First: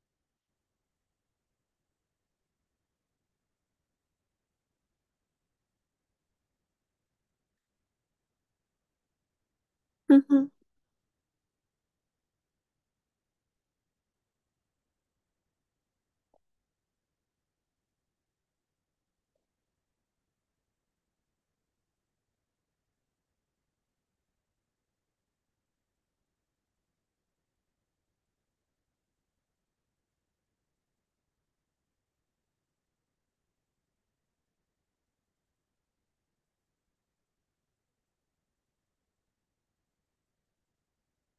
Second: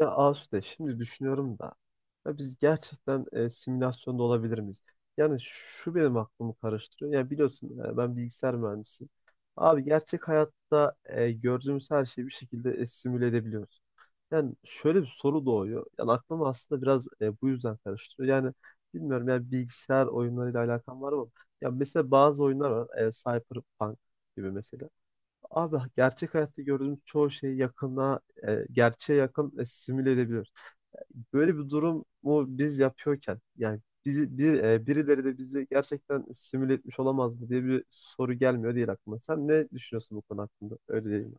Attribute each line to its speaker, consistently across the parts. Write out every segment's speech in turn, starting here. Speaker 1: Ya Asude, şimdi düşünüyorum da ya biz gerçekten simülasyonda olabilir miyiz? Yani şu benim aklımı karıştırıyor. Ya biliyorsun, ben bilgisayar mühendisiyim. Abi,
Speaker 2: Hı
Speaker 1: gerçek
Speaker 2: hı.
Speaker 1: hayatta gördüğümüz her şeyi bir şekilde simüle edebiliyoruz. Yani şöyle bir soru doğuyor. Yani aklımı aslında biraz bu yüzden karıştırıyor. Yani bilmiyorum, yani bilgisayar oyunlarıyla alakam var mı? Ya mesela bazı oyunlar var. Cyberpunk gibi mesela. Abi, gerçek hayatta gördüğümüz çoğu şey yakına, gerçeğe yakın simüle edebilir. Böyle bir durumu biz yapıyorken yani bizi, bir, birileri de bizi gerçekten simüle etmiş olamaz mı diye bir soru gelmiyor değil aklıma. Sen ne düşünüyorsun bu konu hakkında? Öyle değil mi?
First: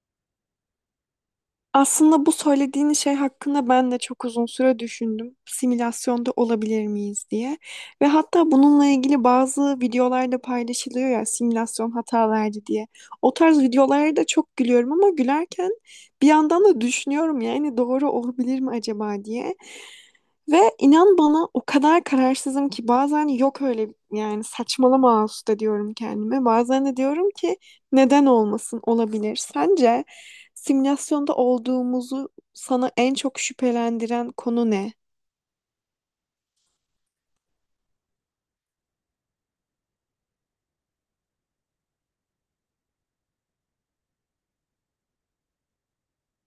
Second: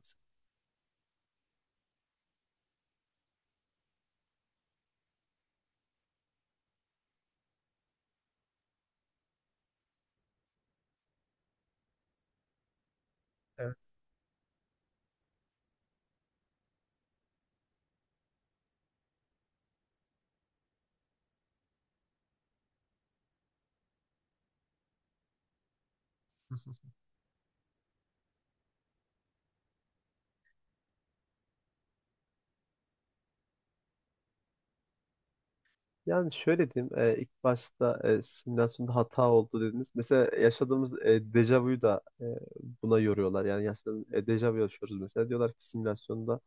Speaker 2: Aslında bu söylediğin şey hakkında ben de çok uzun süre düşündüm. Simülasyonda olabilir miyiz diye. Ve hatta bununla ilgili bazı videolar da paylaşılıyor ya simülasyon hata verdi diye. O tarz
Speaker 1: Evet.
Speaker 2: videolara da çok gülüyorum ama gülerken bir yandan da düşünüyorum yani doğru olabilir mi acaba diye. Ve inan bana o kadar kararsızım ki bazen yok öyle yani saçmalama usta diyorum kendime. Bazen de diyorum ki neden olmasın olabilir. Sence simülasyonda olduğumuzu sana en çok şüphelendiren konu ne?
Speaker 1: Yani şöyle diyeyim, ilk başta simülasyonda hata oldu dediniz. Mesela yaşadığımız dejavuyu da buna yoruyorlar. Yani yaşadığımız dejavu yaşıyoruz mesela. Diyorlar ki simülasyonda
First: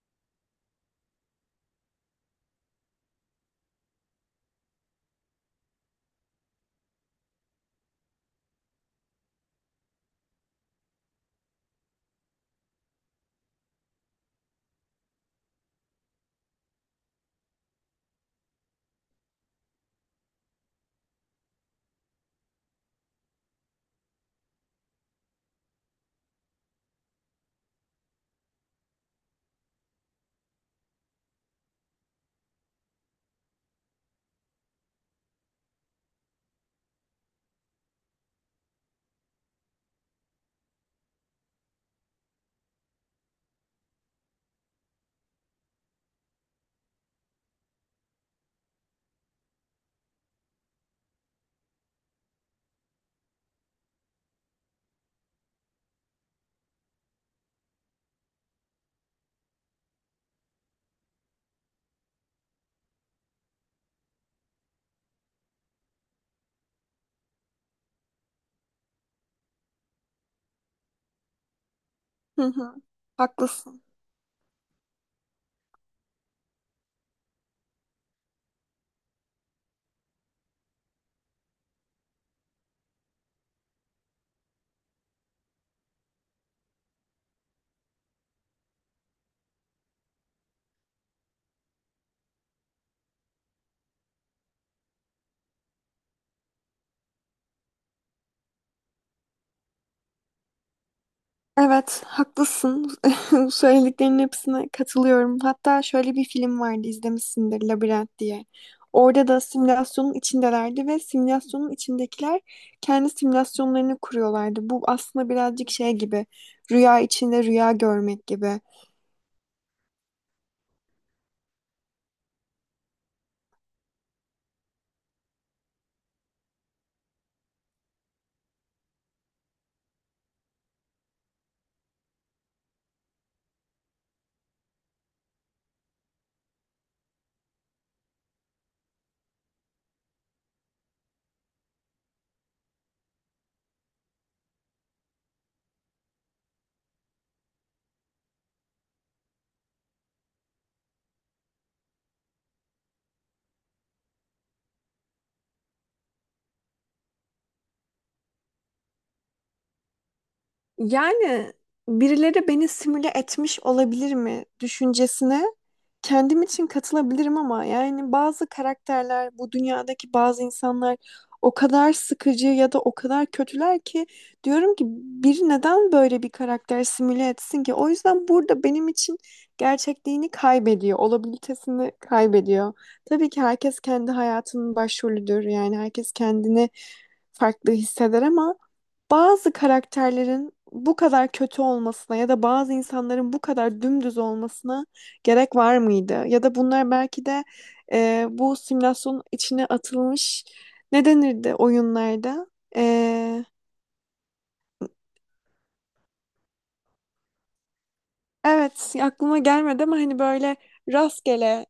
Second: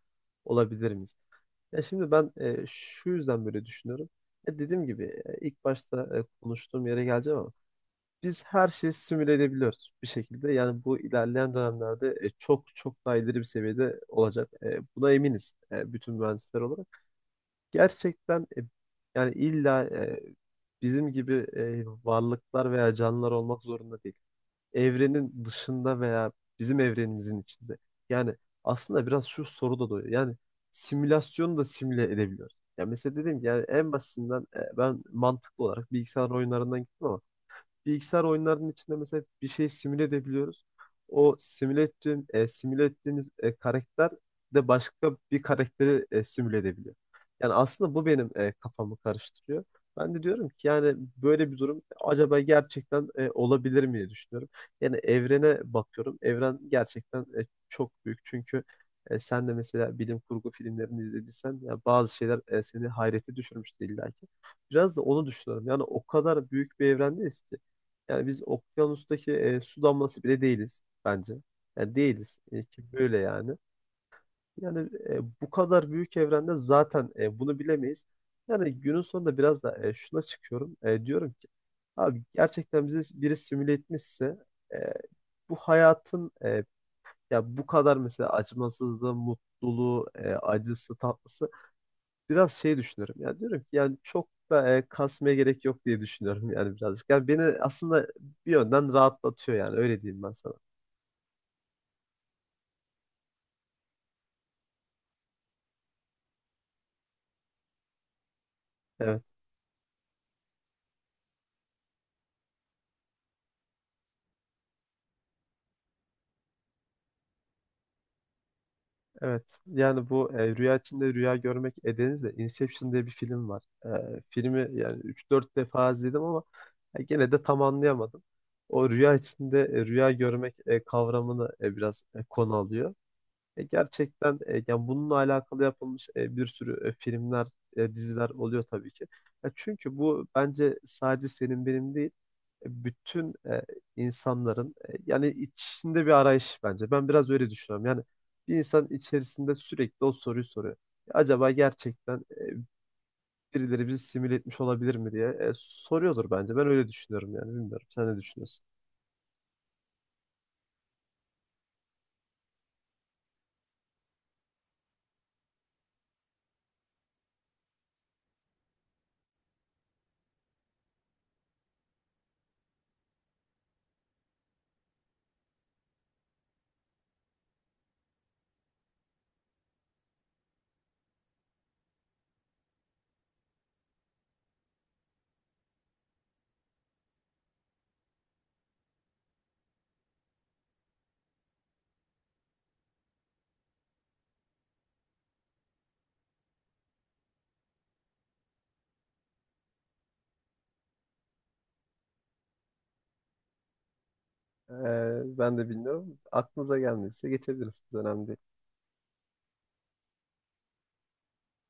Speaker 1: olabilir miyiz? Ya şimdi ben şu yüzden böyle düşünüyorum. Ya dediğim gibi, ilk başta konuştuğum yere geleceğim ama biz her şeyi simüle edebiliyoruz bir şekilde. Yani bu ilerleyen dönemlerde çok çok daha ileri bir seviyede olacak. Buna eminiz, bütün mühendisler olarak gerçekten, yani illa bizim gibi varlıklar veya canlılar olmak zorunda değil. Evrenin dışında veya bizim evrenimizin içinde. Yani aslında biraz şu soru da doğuyor. Yani simülasyonu da simüle edebiliyoruz. Ya mesela dedim ki yani en basitinden, ben mantıklı olarak bilgisayar oyunlarından gittim ama bilgisayar oyunlarının içinde mesela bir şey simüle edebiliyoruz. O simüle ettiğim, simüle ettiğimiz karakter de başka bir karakteri simüle edebiliyor. Yani aslında bu benim kafamı karıştırıyor. Ben de diyorum ki yani böyle bir durum acaba gerçekten olabilir mi diye düşünüyorum. Yani evrene bakıyorum. Evren gerçekten çok büyük. Çünkü sen de mesela bilim kurgu filmlerini izlediysen, ya bazı şeyler seni hayrete düşürmüştü illa ki. Biraz da onu düşünüyorum. Yani o kadar büyük bir evrendeyiz ki. Yani biz okyanustaki su damlası bile değiliz bence. Yani değiliz,
Speaker 2: Hı hı.
Speaker 1: ki böyle yani.
Speaker 2: Haklısın.
Speaker 1: Yani, bu kadar büyük evrende zaten bunu bilemeyiz. Yani günün sonunda biraz da şuna çıkıyorum. Diyorum ki abi, gerçekten bizi biri simüle etmişse, e, bu hayatın, ya bu kadar mesela acımasızlığı, mutluluğu, acısı, tatlısı, biraz şey düşünüyorum. Yani diyorum ki yani çok da kasmaya gerek yok diye düşünüyorum yani birazcık. Yani beni aslında bir yönden rahatlatıyor yani öyle diyeyim ben sana.
Speaker 2: Evet, haklısın. Söylediklerinin hepsine katılıyorum. Hatta şöyle bir film vardı, izlemişsindir, Labirent diye.
Speaker 1: Evet,
Speaker 2: Orada da simülasyonun içindelerdi ve simülasyonun içindekiler kendi simülasyonlarını kuruyorlardı. Bu aslında birazcık şey gibi, rüya içinde rüya görmek gibi.
Speaker 1: evet. Yani bu rüya içinde rüya görmek edenizle Inception diye bir film var. Filmi, yani üç dört defa izledim ama gene de tam anlayamadım. O rüya içinde rüya görmek kavramını biraz konu alıyor. Gerçekten, yani bununla alakalı yapılmış bir sürü filmler, diziler oluyor tabii ki. Ya çünkü bu bence sadece senin benim değil, bütün insanların yani içinde bir arayış bence. Ben biraz öyle düşünüyorum. Yani bir insan içerisinde sürekli o soruyu soruyor. Acaba gerçekten birileri bizi simüle etmiş olabilir mi diye soruyordur bence. Ben öyle düşünüyorum yani bilmiyorum. Sen ne düşünüyorsun?
Speaker 2: Yani birileri beni simüle etmiş olabilir mi düşüncesine kendim için katılabilirim ama yani bazı karakterler, bu dünyadaki bazı insanlar o kadar sıkıcı ya da o kadar kötüler ki diyorum ki bir neden böyle bir karakter simüle etsin ki? O yüzden burada benim için gerçekliğini kaybediyor, olabilitesini kaybediyor. Tabii ki herkes kendi hayatının başrolüdür. Yani herkes kendini farklı hisseder ama bazı karakterlerin bu kadar kötü olmasına ya da bazı insanların bu kadar dümdüz olmasına gerek var mıydı? Ya da bunlar belki de bu simülasyonun içine atılmış ne denirdi oyunlarda? E,
Speaker 1: Ben de bilmiyorum. Aklınıza gelmediyse geçebiliriz. Önemli değil.
Speaker 2: evet aklıma gelmedi ama hani böyle rastgele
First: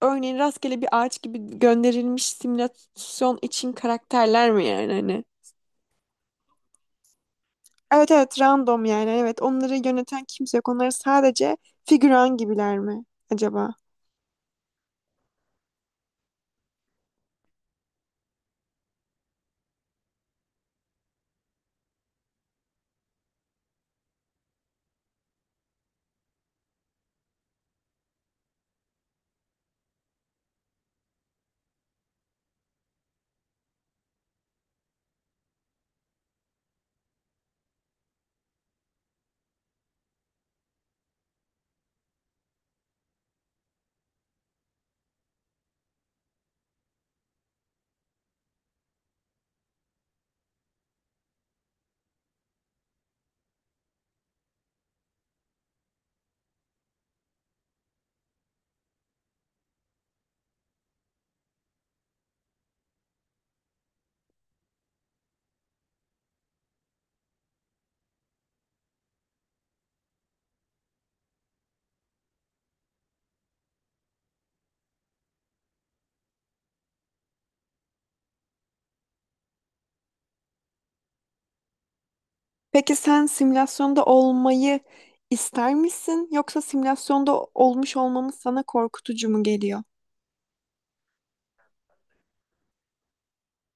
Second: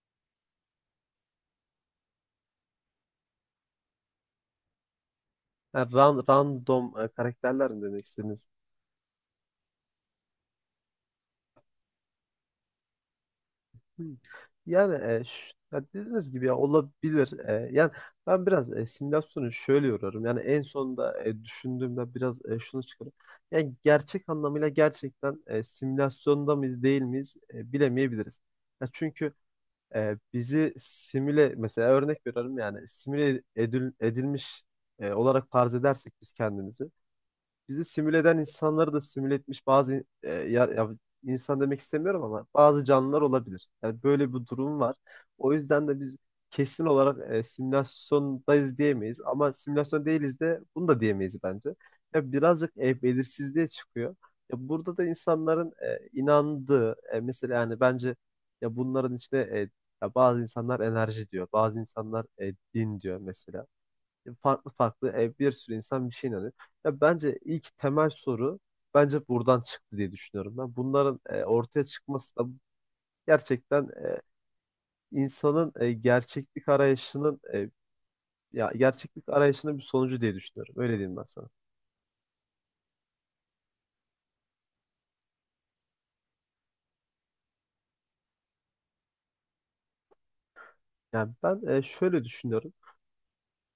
Speaker 2: örneğin rastgele bir ağaç gibi gönderilmiş simülasyon için karakterler mi yani hani?
Speaker 1: Ha, random karakterler mi demek
Speaker 2: Evet evet
Speaker 1: istediniz?
Speaker 2: random yani evet onları yöneten kimse yok. Onlar sadece figüran gibiler mi acaba?
Speaker 1: Hmm. Yani, ya dediğiniz gibi ya olabilir. Yani ben biraz simülasyonu şöyle yoruyorum. Yani en sonunda düşündüğümde biraz şunu çıkarım. Yani gerçek anlamıyla gerçekten simülasyonda mıyız değil miyiz bilemeyebiliriz. Ya çünkü bizi simüle, mesela örnek veriyorum, yani simüle edilmiş olarak farz edersek biz kendimizi. Bizi simüle eden insanları da simüle etmiş bazı, ya insan demek istemiyorum ama bazı canlılar olabilir. Yani böyle bir durum var. O yüzden de biz kesin olarak simülasyondayız diyemeyiz ama simülasyon değiliz de bunu da diyemeyiz bence. Ya birazcık belirsizliğe çıkıyor. Ya burada da insanların inandığı, mesela yani bence, ya bunların içinde, ya bazı insanlar enerji diyor, bazı insanlar din diyor mesela, farklı farklı bir sürü insan bir şey inanıyor. Ya bence ilk temel soru bence buradan çıktı diye düşünüyorum ben. Bunların ortaya çıkması da gerçekten insanın gerçeklik arayışının, ya gerçeklik arayışının bir sonucu diye düşünüyorum. Öyle diyeyim ben sana.
Speaker 2: Peki sen simülasyonda olmayı ister misin yoksa simülasyonda olmuş olmamız sana korkutucu mu geliyor?
Speaker 1: Yani ben şöyle düşünüyorum.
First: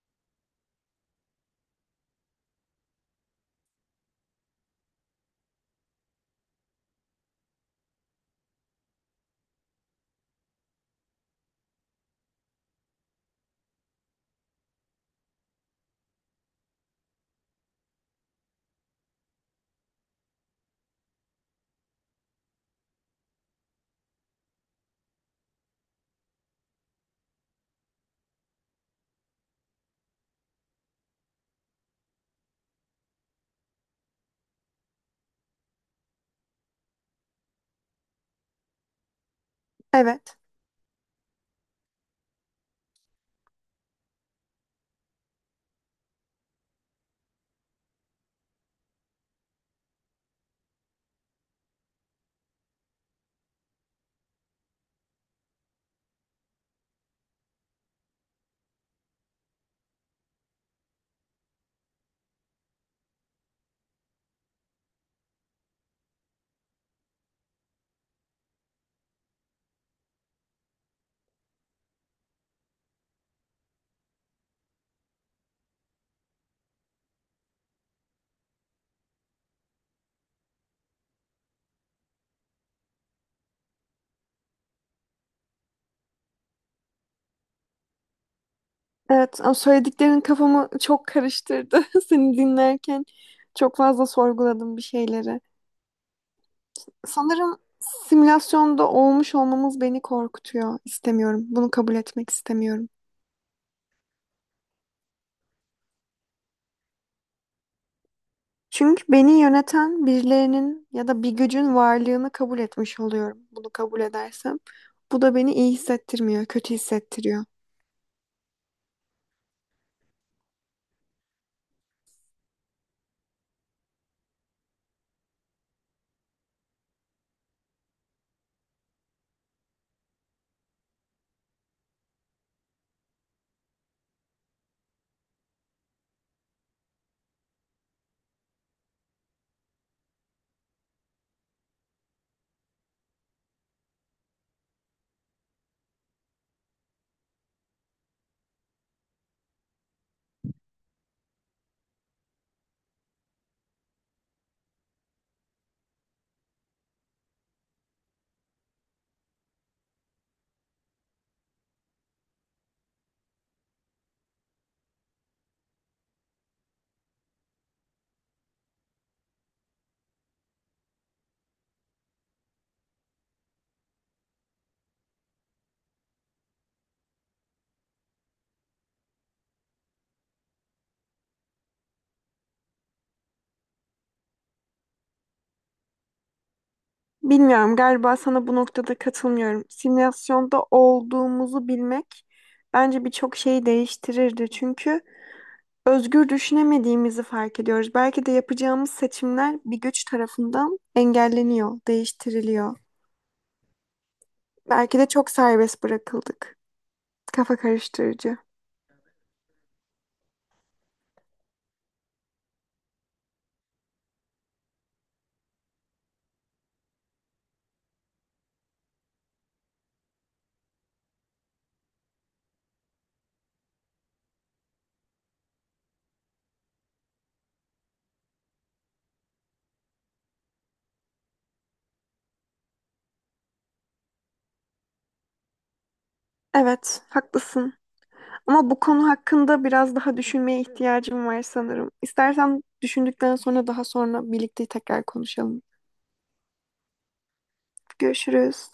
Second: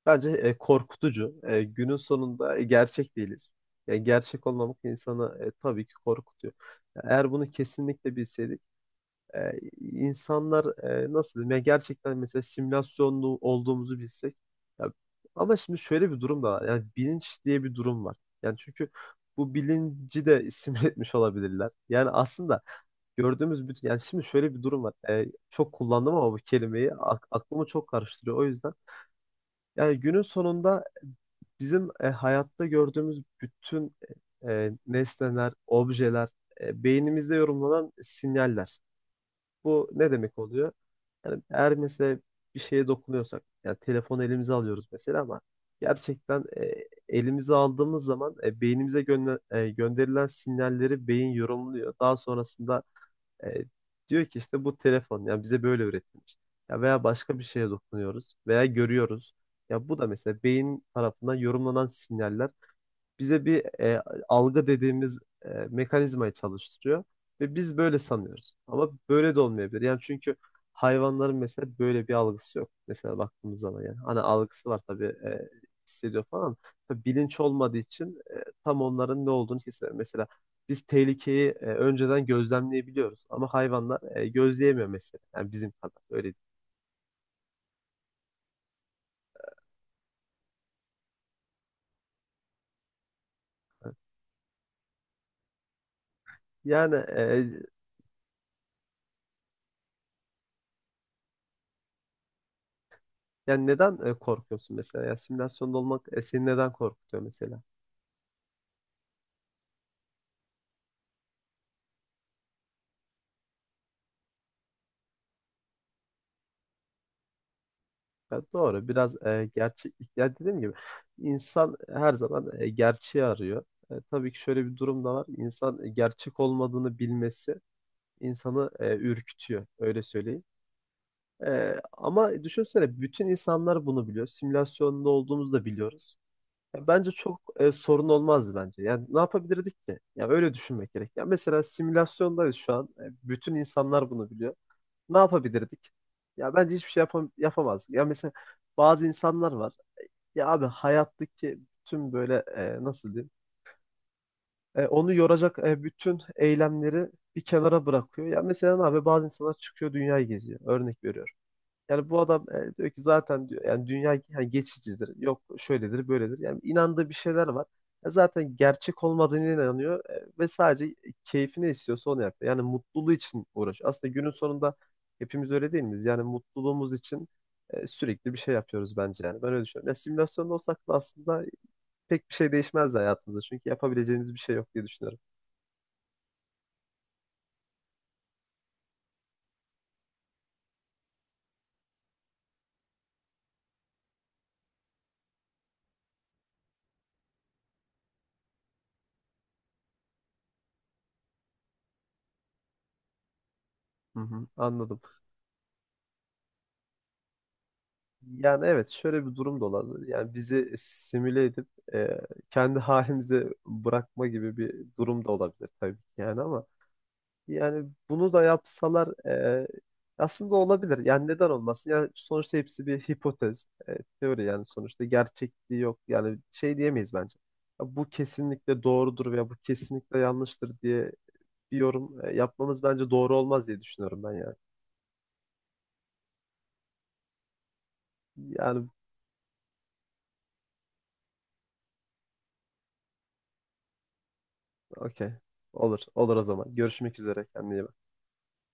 Speaker 1: Bence korkutucu. Günün sonunda gerçek değiliz. Yani gerçek olmamak insanı tabii ki korkutuyor. Ya eğer bunu kesinlikle bilseydik, insanlar, nasıl diyeyim, ya gerçekten mesela simülasyonlu olduğumuzu bilsek ya, ama şimdi şöyle bir durum da var, yani bilinç diye bir durum var, yani çünkü bu bilinci de simüle etmiş olabilirler, yani aslında gördüğümüz bütün, yani şimdi şöyle bir durum var. Çok kullandım ama bu kelimeyi aklımı çok karıştırıyor, o yüzden yani günün sonunda bizim hayatta gördüğümüz bütün, nesneler, objeler, beynimizde yorumlanan sinyaller. Bu ne
Speaker 2: Evet.
Speaker 1: demek oluyor? Yani eğer mesela bir şeye dokunuyorsak, yani telefonu elimize alıyoruz mesela ama gerçekten, elimize aldığımız zaman beynimize gönderilen sinyalleri beyin yorumluyor. Daha sonrasında e, diyor ki işte bu telefon yani bize böyle üretilmiş. Ya veya başka bir şeye dokunuyoruz veya görüyoruz. Ya bu da mesela beyin tarafından yorumlanan sinyaller bize bir algı dediğimiz mekanizmayı çalıştırıyor ve biz böyle sanıyoruz. Ama böyle de olmayabilir. Yani çünkü hayvanların mesela böyle bir algısı yok. Mesela baktığımız zaman yani hani algısı var tabii, hissediyor falan. Ama tabii bilinç olmadığı için tam onların ne olduğunu kesinlikle. Mesela biz tehlikeyi önceden gözlemleyebiliyoruz ama hayvanlar gözleyemiyor mesela. Yani bizim kadar öyle değil.
Speaker 2: Evet, ama söylediklerin kafamı çok karıştırdı. Seni dinlerken çok fazla sorguladım bir şeyleri.
Speaker 1: Yani,
Speaker 2: Sanırım simülasyonda olmuş olmamız beni korkutuyor. İstemiyorum. Bunu kabul etmek istemiyorum.
Speaker 1: yani neden korkuyorsun mesela? Ya simülasyonda olmak seni neden korkutuyor mesela?
Speaker 2: Çünkü beni yöneten birilerinin ya da bir gücün varlığını kabul etmiş oluyorum. Bunu kabul edersem. Bu da beni iyi hissettirmiyor, kötü hissettiriyor.
Speaker 1: Ya doğru. Biraz gerçek. Ya dediğim gibi, insan her zaman gerçeği arıyor. Tabii ki şöyle bir durum da var. İnsan, gerçek olmadığını bilmesi insanı ürkütüyor. Öyle söyleyeyim. Ama düşünsene, bütün insanlar bunu biliyor. Simülasyonda olduğumuzu da biliyoruz. Ya bence çok sorun olmazdı bence. Yani ne yapabilirdik ki? Ya öyle düşünmek gerek. Ya mesela simülasyondayız şu an. Bütün insanlar bunu biliyor. Ne yapabilirdik? Ya bence hiçbir şey yapamazdık. Ya mesela bazı insanlar var. Ya abi hayattaki tüm böyle, nasıl diyeyim? Onu yoracak bütün eylemleri bir kenara bırakıyor. Ya mesela, ne abi, bazı insanlar çıkıyor dünyayı geziyor. Örnek veriyorum. Yani bu adam diyor ki zaten, diyor yani dünya yani geçicidir. Yok şöyledir böyledir. Yani inandığı bir şeyler var. Zaten gerçek olmadığına inanıyor, ve sadece keyfini istiyorsa onu yapıyor. Yani mutluluğu için uğraşıyor. Aslında günün sonunda hepimiz öyle değil miyiz? Yani mutluluğumuz için sürekli bir şey yapıyoruz bence yani. Ben öyle düşünüyorum. Ya simülasyonda olsak da aslında pek bir şey değişmez hayatımızda. Çünkü yapabileceğimiz bir şey yok diye düşünüyorum.
Speaker 2: Bilmiyorum, galiba sana bu noktada katılmıyorum. Simülasyonda olduğumuzu bilmek bence birçok şeyi değiştirirdi. Çünkü özgür düşünemediğimizi fark ediyoruz. Belki de yapacağımız seçimler bir güç tarafından engelleniyor, değiştiriliyor.
Speaker 1: Hı hı,
Speaker 2: Belki
Speaker 1: anladım.
Speaker 2: de çok serbest bırakıldık. Kafa karıştırıcı.
Speaker 1: Yani evet, şöyle bir durum da olabilir. Yani bizi simüle edip e, kendi halimize bırakma gibi bir durum da olabilir tabii ki yani, ama yani bunu da yapsalar aslında olabilir. Yani neden olmasın? Yani sonuçta hepsi bir hipotez, teori, yani sonuçta gerçekliği yok. Yani şey diyemeyiz bence. Ya bu kesinlikle doğrudur veya bu kesinlikle yanlıştır diye bir yorum yapmamız bence doğru olmaz diye düşünüyorum ben yani.
Speaker 2: Evet, haklısın. Ama bu
Speaker 1: Yani
Speaker 2: konu hakkında biraz daha düşünmeye ihtiyacım var sanırım. İstersen düşündükten sonra daha sonra birlikte tekrar
Speaker 1: okey.
Speaker 2: konuşalım.
Speaker 1: Olur. Olur o zaman. Görüşmek üzere. Kendine iyi bak.
Speaker 2: Görüşürüz.